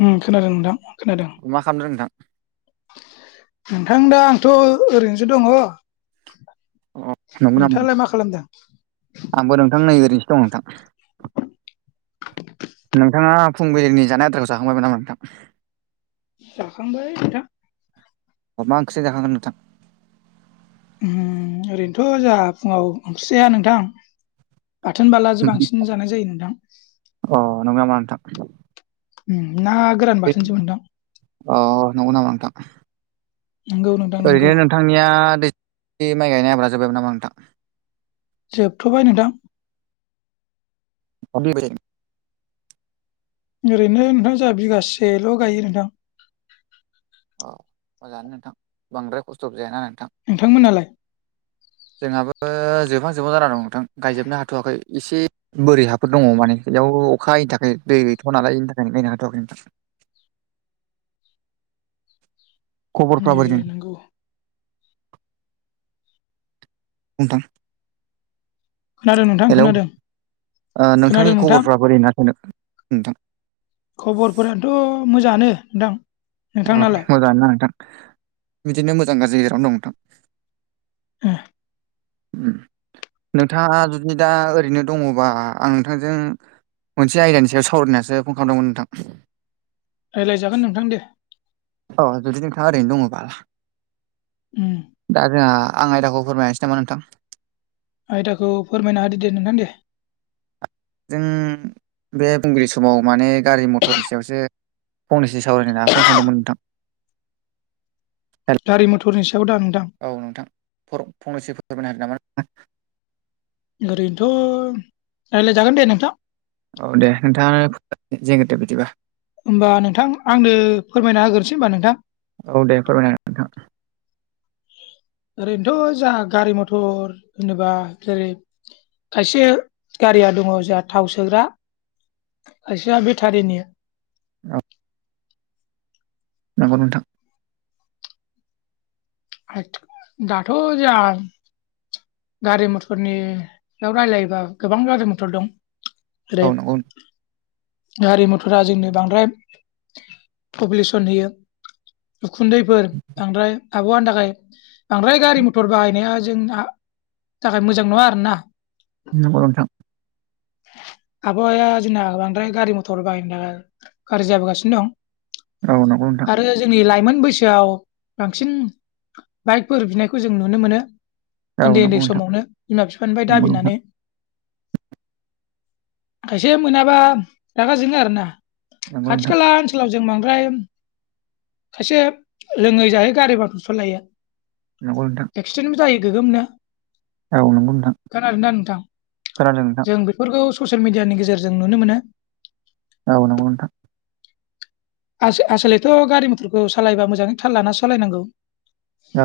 उम खोनादों नोंथां खोनादों। मा खालामदों नोंथां? नोंथां दा आंथ' ओरैनोसो दङ। अ नंगौ नामा नोंथाङालाय नोंथां मा खालामदों? आंबो नोंथां नै ओरैनोसो दं नोंथां। [unintelligible] नोंथाङा फुंबिलिनि जानाय आद्राखौ जाखांबायमोन नामा नोंथां। जाखांबाय नोंथां। अ मा ओंख्रि जाखांखो नोंथां। ओरैनोथ' जोंहा फुङाव ओंख्रि जाया नोंथां। बाथोन बालाजों बांसिन जानाय जायो नोंथां। अ नोंगौ नामा नोंथां। ना गोरान बाथोनसोमोनदां। अ नंगौ नामा नोंथां नोंगौ नोंथां ओरैनो नोंगौ। नों नोंथांनिया दै माइ गायनाय आबादा जोबायबो नामा नोंथां। जोबथ'बाय नोंथां। [unintelligible] ओरैनो नोंथां जोंहा बिगासेल' गायो नोंथां। अ मोजाङानो नोंथां बांद्राय खस्थ'बो जायाना नोंथां। नोंथांमोनालाय जोंहाबो जोबहां जोबहां जाना दं नोंथां गायजोबनो हाथ'वाखै एसे बोरै हाफोर दंबावो माने बेयाव अखा हायैनि थाखाय दै गैथ'आ नालाय बेनि थाखायनो गायनो हाथ'वाखै नोंथां। खबरफ्रा मे बोरै नोंगौ [unintelligible] खोनादों नोंथां हेलौ खोनादों ओ खोनादों नोंथांनि नोंथां। खबरफ्रा बोरै ना [unintelligible] खबरफोराथ' मोजाङानो नोंथां। अ नोंथांनालाय? मोजाङानो ना नोंथां बिदिनो मोजां गाज्रि गेजेरावनो दं नोंथां। ए नोंथाङा जुदि दा ओरैनो दङबा आं नोंथांजों मोनसे आयदानि सायाव सावरायनानैसो फन खालामदोंमोन नोंथां। रायलायजागोन नोंथां दे। अ जुदि नोंथाङा ओरैनो दङबा। उम दा जोंहा आं आयदाखौ फोरमायसै नामा नोंथां आयदाखौ फोरमायना होादो दे नोंथां दे। जों बे फुंबिलिनि समाव माने गारि मथरनि सायावसो फंनैसो सावरायनो होनना फन खालामदोंमोन नोंथां। हेल- गारि मथरनि सायाव दा नोंथां? औ नोंथां फर फंनैसो फोरमायना होदो नामा नोंथां ओरैनोथ' रायज्लायजागोन दे नोंथां औ दे नोंथाङानो [unintelligible] बिदिबा होमबा नोंथां आंनो फोरमायना होग्रोसै होनबा नोंथां। औ दे फोरमायना होदो नोंथां। ओरैनोथ' जों गारि मथर होनोबा जेरै खायसे गारिया दङ जोंहा थाव सोग्रा खायसेया बेटारिनि औ नोंगौ नोंथां आ दाथ' जा गारि मथरनियाव रायलायोबा गोबां गारि मथर दं। औ नंगौ [unintelligible] गारि मथरा जोंनो बांद्राय पपुलेसन होयो। उखुन्दैफोर बांद्राय आबहावानि थाखाय बांद्राय गारि मथर बाहायनाया जों आ थाखाय मोजां नङा आरो ना। नंगौ नोंथां। आबहावाया जोंना बांद्राय गारि मथर बाहायनायनि थाखाय गाज्रि जाबोगासिनो दं। औ नंगौ नोंथां। आरो जोंनि लाइमोन बैसोआव बांसिन बाइकफोर बिनायखौ जों नुनो मोनो। औ उन्दै उन्दै नंगौ नोंथां समावनो बिमा बिफानिफ्राय नंगौ नोंथां दाबिनानै खायसे मोनाबा रागा जोङो आरो ना नंगौ खाथि नोंथां खाला आथिखलाव जों बांद्राय खायसे लोङै जायै गारिफोरखौ सालायो नंगौ नोंथां‌। एक्सिडेन्टबो जायो गोगोमनो। औ नंगौ नोंथां। खोनादों नोंथां आं बेफोरखौ ससियेल मिडियानि गेजेरजों नुनो मोनो। औ नंगौ नोंथां। आस-आसलेथ' गारि मथरखौ सालायबा मोजाङै थाल लाना सालायनांगौ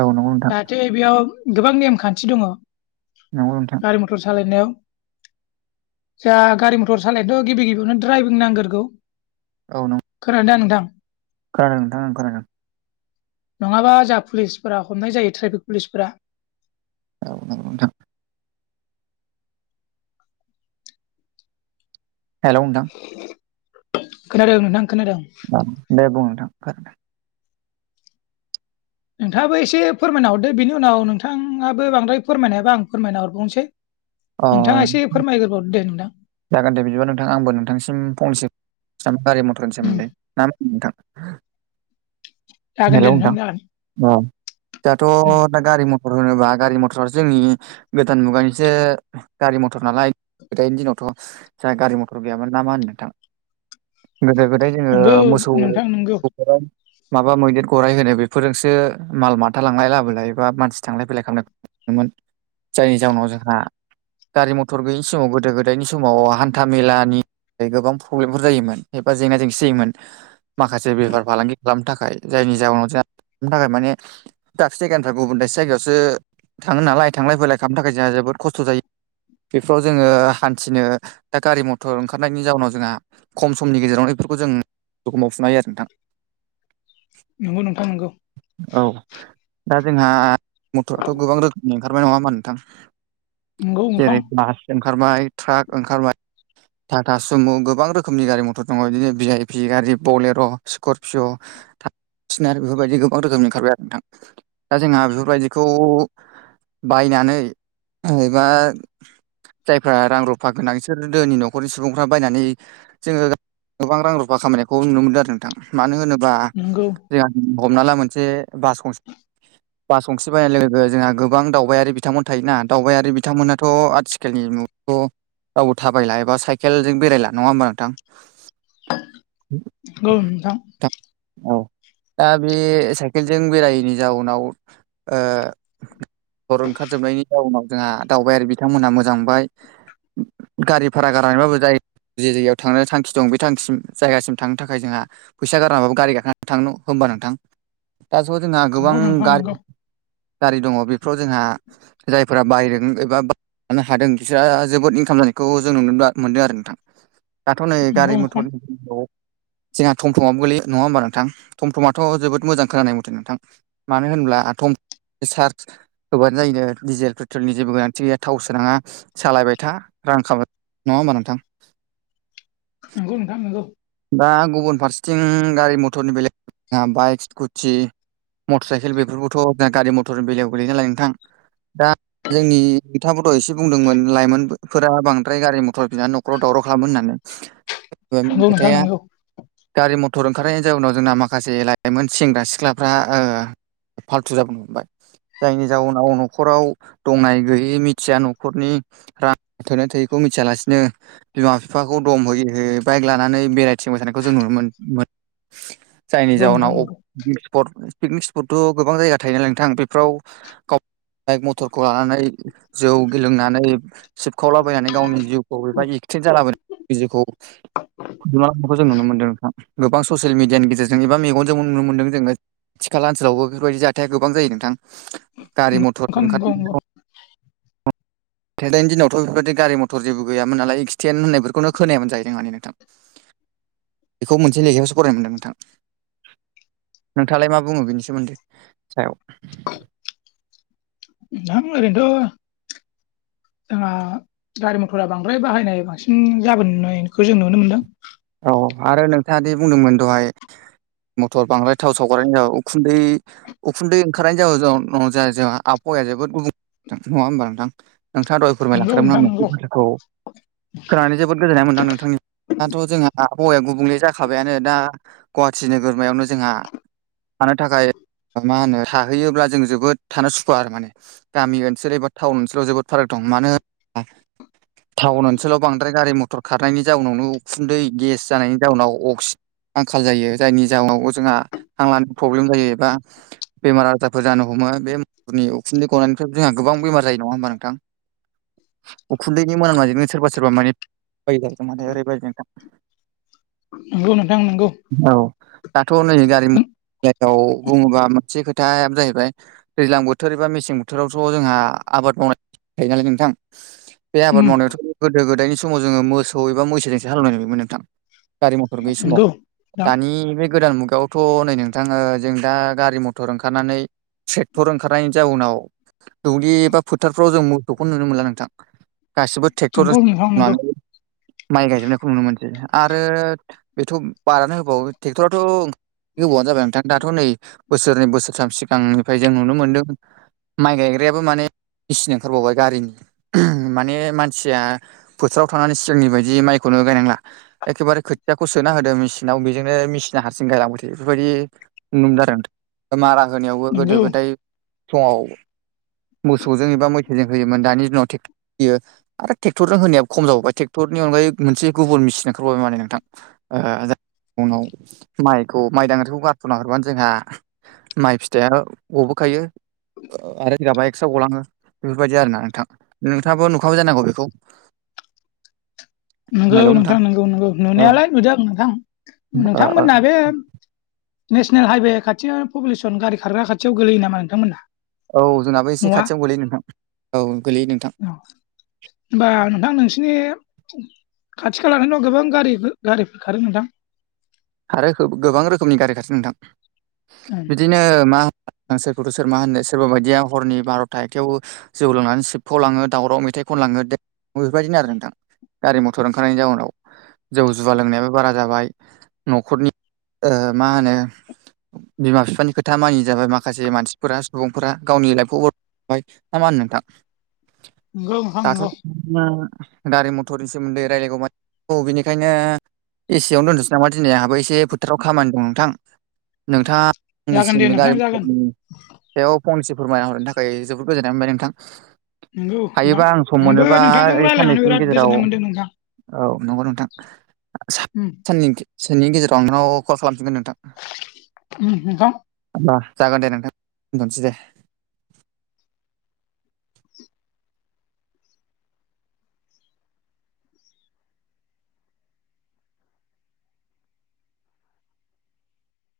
औ नंगौ नोंथां जाहाथे बेयाव गोबां नेमखान्थि दङ। नंगौ नोंथां मटर सालायनायाव जा गारि मथर सालायनो गिबि गिबियावनो दड्राइभिं नांगोरगौ। औ नंगौ। खोनादों दा नोंथां? ओं नोंथां ओं खोनादों नङाबा जाहा पुलिसफोरा हमनाय जायो ट्रेफिक पुलिसफोरा। औ नंगौ नोंथां। हेल' नोंथां खोनादों नोंथां खोनादों। औ दे बुं नोंथां खोनादों। नोंथाङाबो एसे फोरमायना हरदो बिनि उनाव नोंथाङाबो बांद्राय फोरमायनो हायाबा आं फोरमायना हरबावनोसै। अ रायलाय बावदो दे नोंथां। जागोन दे बिदिबा नोंथां आंबो नोंथांसिम फंसे [unintelligible] गारि मथरनि उम सोमोन्दै ना मा होनो नोंथां? जागोन दे हेलौ नोंथां जागोन। औ उम दाथ' दा गारि मथर होनोबा गारि मथराथ' जोंनि गोदान मुगानिसो गारि मथर नालाय गोदायनि दिनावथ' जोंहा गारि मथर गैयामोन ना मा होनो नोंथां? गोदो गोदाय नोंगौ जोङो मोसौ नोंथां नोंगौ [unintelligible] माबा मैदेर गराइ होनो बेफोरजोंसो माल माथा लांलाय लाबोलाय एबा मानसि थांलाय फैलाय खालामनाय मोन जायनि जाहनाव जोंहा गारि मथर गैयिनि समाव गोदो गोदायनि समाव हान्था मेलानि गोबां प्रब्लेमफोर जायोमोन एबा जेंना जेंसि जायोमोन। माखासे बेफार फालांगि खालामनो थाखाय जायनि जाउनाव जोंहा [inaudible] थाखाय माने दाबसे जायगानिफ्राय गुबुन दाबसे जायगायावसो थाङो नालाय थांलाय फैलाय खालामनो थाखाय जोंहा जोबोद खस्थ' जायो। बेफोराव जोङो हान थिनो दा गारि मथर ओंखारनायनि जाउनाव जोंहा खम समनि गेजेरावनो बेफोरखौ जों [unintelligible] मावफुनो हायो आरो नोंथां। नंगौ नोंथां नंगौ। औ दा जोंहा मटराथ' गोबां रोखोमनि ओंखारबाय नङा होमबा नोंथां? नोंगौ नोंथां नोंगौ जेरै बास ओंखारबाय ट्राक ओंखारबाय टाटा सुमु गोबां रोखोमनि गारि मथर दङ' बिदिनो भि आइ पि गारि बलेर' स्करपिय' [unintelligible] बेफोरबायदि गोबां रोखोमनि ओंखारबाय आरो नोंथां दा जोंहा बेफोरबायदिखौ बायनानै एबा जायफोरा रां रुफा गोनां बिसोर दोनि न'खरनि सुबुंफ्रा बायनानै जोङो गोबां रां रुफा खामायनायखौ नुनो मोनदों आरो नोंथां मानो होनोबा जोंहा हमना ला मोनसे बास गंसे बास गंसे बायनाय लोगो जोंहा गोबां दावबायारि बिथांमोन थायोना दावबायारि बिथांमोनाथ' आथिखालनि मु थ' रावबो थाबायला एबा साइकेलजों बेरायला नङा होमबा नोंथां? गौ नोंथां। थां औ दा बे साइकेलजों बेरायैनि जाउनाव ओ अर ओंखारजोबनायनि जाउनाव जोंहा दावबायारि बिथांमोनहा मोजां मोनबाय। गारि भारा गारनानैबाबो जाय जे जायगायाव थांनो थांखि दं बे थांखिसिम जायगासिम थांनो थाखाय जोंहा फैसा गारनाबाबो गारि गाखोनानै थांनो होमबा नोंथां दास' जोंहा गोबां गारि गारि दङ' बेफोराव जोंहा जायफोरा बायदों एबा लानो हादों बिसोरहा जोबोद इनकाम जानायखौ जों नु ना मोनदों आरो नोंथां दाथ' नै नोंगौ गारि मथर [unintelligible] जोंहा टम टमाबो गोलैयो नङा होमबा नोंथां? टम टमाथ' जोबोद मोजां खोनानाय मथे नोंथां। मानो होनब्ला टम सार्ज होबानो जायो नो डिजेल पेट्रलनि जेबो गोनांथि गैया थाव सोनाङा। सालायबाय था रां खामाय नङा होमबा नोंथां? नोंगौ नोंथां नोंगौ। बा गुबुन फारसेथिं गारि मथरनि बेलेग [inaudible] बाइक स्कुटि मटर साइकेल बेफोरखौथ' जोंहा गारि मथरनि बेलायाव गोलैयो नालाय नोंथां दा जोंनि बिथांआबो दहायसो बुंदोंमोन लाइमोनफोरा बांद्राय गारि मथर बिनानै न'खराव दावराव खालामो होननानै। [inaudible] नोंथां नोंगौ नोंथां खोथाया नोंगौ नोंगौ नोंथां नोंगौ गारि मथर ओंखारनायनि जाउनाव जोंना माखासे लाइमोन सेंग्रा सिख्लाफ्रा ओ फाल्थु जाबोनो हमबाय। जायनि जाउनाव न'खराव दंनाय गैयै मिथिया न'खरनि रां थोनाय थोयैखौ मिथियालासिनो बिमा बिफाखौ दम होयै होयै बाइक ला नानै बेरायथिंबाय थानायखौ जों नुनो मोन मोन जायनि नोंगौ नोंथां जाउनाव नोंगौ पिकनिक स्पट पिकनिक स्पटथ' गोबां जायगा थायो नालाय नोंथां बेफ्राव गाव बाइक मथरखौ लानानै जौ गेलोंनानै सिबखावलाबायनानै गावनि जिउखौ औ एबा एक्सिडेन्ट जालाबायो जिउखौ बिमा बिफाखौ जों नुनो मोनदों नोंथां। गोबां ससियेल मिडियानि गेजेरजोंबो एबा मेगनजोंबो नुनो मोनदों जोंङो खाथि खाला ओनसोलावबो बेफोरबायदि जाथाया गोबां जायो नोंथां गारि मथर नोंथां नोंगौ ओंखार गोदो गोदायनि दिनावथ' बेबायदि गारि मथर जेबो गैमोन नालाय एक्सिडेन्ट होननायफोरखौनो खोनायामोन जाहैदों मानि नोंथां। बेखौ मोनसे लेखायावसो फरायनो मोनदों नोंथां। नोंथांङालाय मा बुंङो बेनि सोमोन्दै सायाव। आं ओरैनोथ' जोंहा गारि मथरा बांद्राय बाहायनाय बांसिन जाबोनायखौ जों नुनो मोन्दों। औ आरो नोंथांङादि बुंदोंमोन दहाय मटर बांद्राय थाव सावगारनायनि जाहोनाव उखुन्दै उखुन्दै ओंखारनाय जाहोनाव जाबाय जाहा आबहावाया जोबोद गुबुं नंङा होमबा नोंथां। नोंथांङा दहाय मोनदों नंगौ नोंथां फोरमायलांखादोंमोन आंनो बे नंगौ खोथाखौ। खोनानै जोबोद गोजोननाय मोनदां नोंथां नि दाथ' जोंहा हौवाया गुबुंले जाखाबायानो दा गुवाहाटि नोगोरमायावनो जोंहा थानो थाखाय मा होनो थाहैयोब्ला जों जोबोद थानो सुखुवा आरो माने गामि ओनसोल एबा टाउन ओनसोलाव जोबोद फाराग दं मानो होन टाउन ओनसोलाव बांद्राय गारि मथर खारनायनि जाउनावनो उखुन्दै गेस जानायनि जाउनाव अक्सि आंखाल जायो जायनि जाउनाव जोंहा हांलानो प्रब्लेम जायो एबा बेमार आजारफोर जानो हमो बे उखुन्दै गनायनायनिफ्राय जोंहा गोबां बेमार जायो नङा होमबा नोंथां। उखुन्दैनि मोनामनायजोंनो सोरबा सोरबा माने बायजो माने ओरैबायदि नोंथां। नंगौ नोंथां नोंगौ। औ दाथ' नै गारि मथरनि बुङोबा मोनसे खोथायानो जाहैबाय दैज्लां बोथोर एबा मेसें बोथोरावथ' जोंहा आबाद मावनाय थायो नालाय नोंथां। बे आबाद मावनायावथ' गोदो गोदायनि समाव जोङो मोसौ एबा मैसोजोंसो हालवनाय नुयमोन नोंथां। गारि मथर गैयि समाव दानि बे गोदान मुगायाव थ' नै नोंथां ओ जों दा गारि मथर ओंखारनानै ट्रेक्टर ओंखारनायनि जाउनाव दुब्लि एबा फोथारफ्राव जों मोसौखौ नुनो मोनला नोंथां गासिबो ट्रेक्टरजोंसो नंगौ एवनानै माइ गायजोबनायखौ नुनो मोनदों। आरो बेथ' बादानो होबाव ट्रेक्टराथ' गोबावानो जाबाय नोंथां दाथ' नै बोसोरनै बोसोरथाम सिगांनिफ्राय जों नुनो मोन्दों। माइ गायग्रायाबो माने मेचिन ओंखारबावबाय गारिनि माने मानसिया फोथाराव थांनानै सिगांनि बायदि माइखौनो गायनांला। एखेबारे खोथियाखौ सोना होदो मेसिनाव बेजोंनो मेसिना हारसिं गायलांबाय था बेफोरबायदि नुनो मोन्दों नोंथां आरो मारा होनायावबो गोदो उम गोदाय समाव मोसौजों एबा मैसोजों होयोमोन दानि दिनाव थिग बेयो आरो ट्रेक्टरजों होनाया खम जाबावबाय ट्रेटरनि अनगायैबो मोनसे गुबुन मेसिन ओंखारबावबाय माथो नोंथां। ओ ओ [unintelligible] माइखौ माइ दांग्रिखौ गारथ'ना हरबानो जोंहा माइ फिथाइयाथ गबोखायो आरो सिगाबा एक्स्रा गलाङो बेफोरबायदि आरोना नोंथां नोंथाङाबो नुखाबाय जानांगौ बेखौ [inaudible] नंगौ नोंथां नंगौ नंगौ औ नुनायालाय नुदों आं नोंथां ओ ओ नोंथांमोना बे नेसनेल हाइवे खाथिनि पपुलेसन गारि खारग्रा खाथियाव गोलैयो नामा नोंथांमोना? औ जोंनाबो एसे न'आ खाथियावनो गोलैयो नोंथां औ गोलैयो नोंथां। औ होमबा नोंथां नोंसिनि खाथि खालाथिंथ' गोबां गारि गारिफोर खारो नोंथां। खारो गोबां रोखोमनि गारि खारो नोंथां। [inaudible] बिदिनो मा होनो सोरखौथ' सोर मा होनो सोरबा बायदिया हरनि बार'था एखथायाव जौ लोंनानै सिबखाव लाङो दावराव मेथाइ खन लाङो बेफोरबायदिनो आरो नोंथां। गारि मथर ओंखारनायनि जाउनाव जौ जुुवा लोंनायाबो बारा जाबाय। न'खरनि ओ मा होनो बिमा बिफानि खोथा मानि जाबाय माखासे मानसिफोरा सुबुंफोरा गावनि लाइफखौ बर बाय ना मा होनो नोंथां। नंगौ नोंथां दाथ' नंगौ मागारि मथरनि सोमोन्दै रायलायगौ। औ बेनिखायनो एसियावनो दोननोसै नामा? दिनै आंहाबो एसे फोथाराव खामानि दं नोंथां। नोंथाङा जागोन दे आंनिसिम नोंथां गारि जागोन मथरनि सायाव फंनैसो फोरमायना हरनो थाखाय जोबोद गोजोननाय मोनबाय नोंथां। नंगौ नोंथां हायोबा आं सम मोन आंबो नोंथांजों रायज्लायनानै बिराद गोजोननाय मोनदों नोंथां औ नंगौ नोंथां खरसा। होम। [unintelligible] गेजेराव आंनाव कल खालामफिनगोन नोंथां। ओम नोंथां। होमबा जागोन दे नोंथां दोनथ'नोसै दे।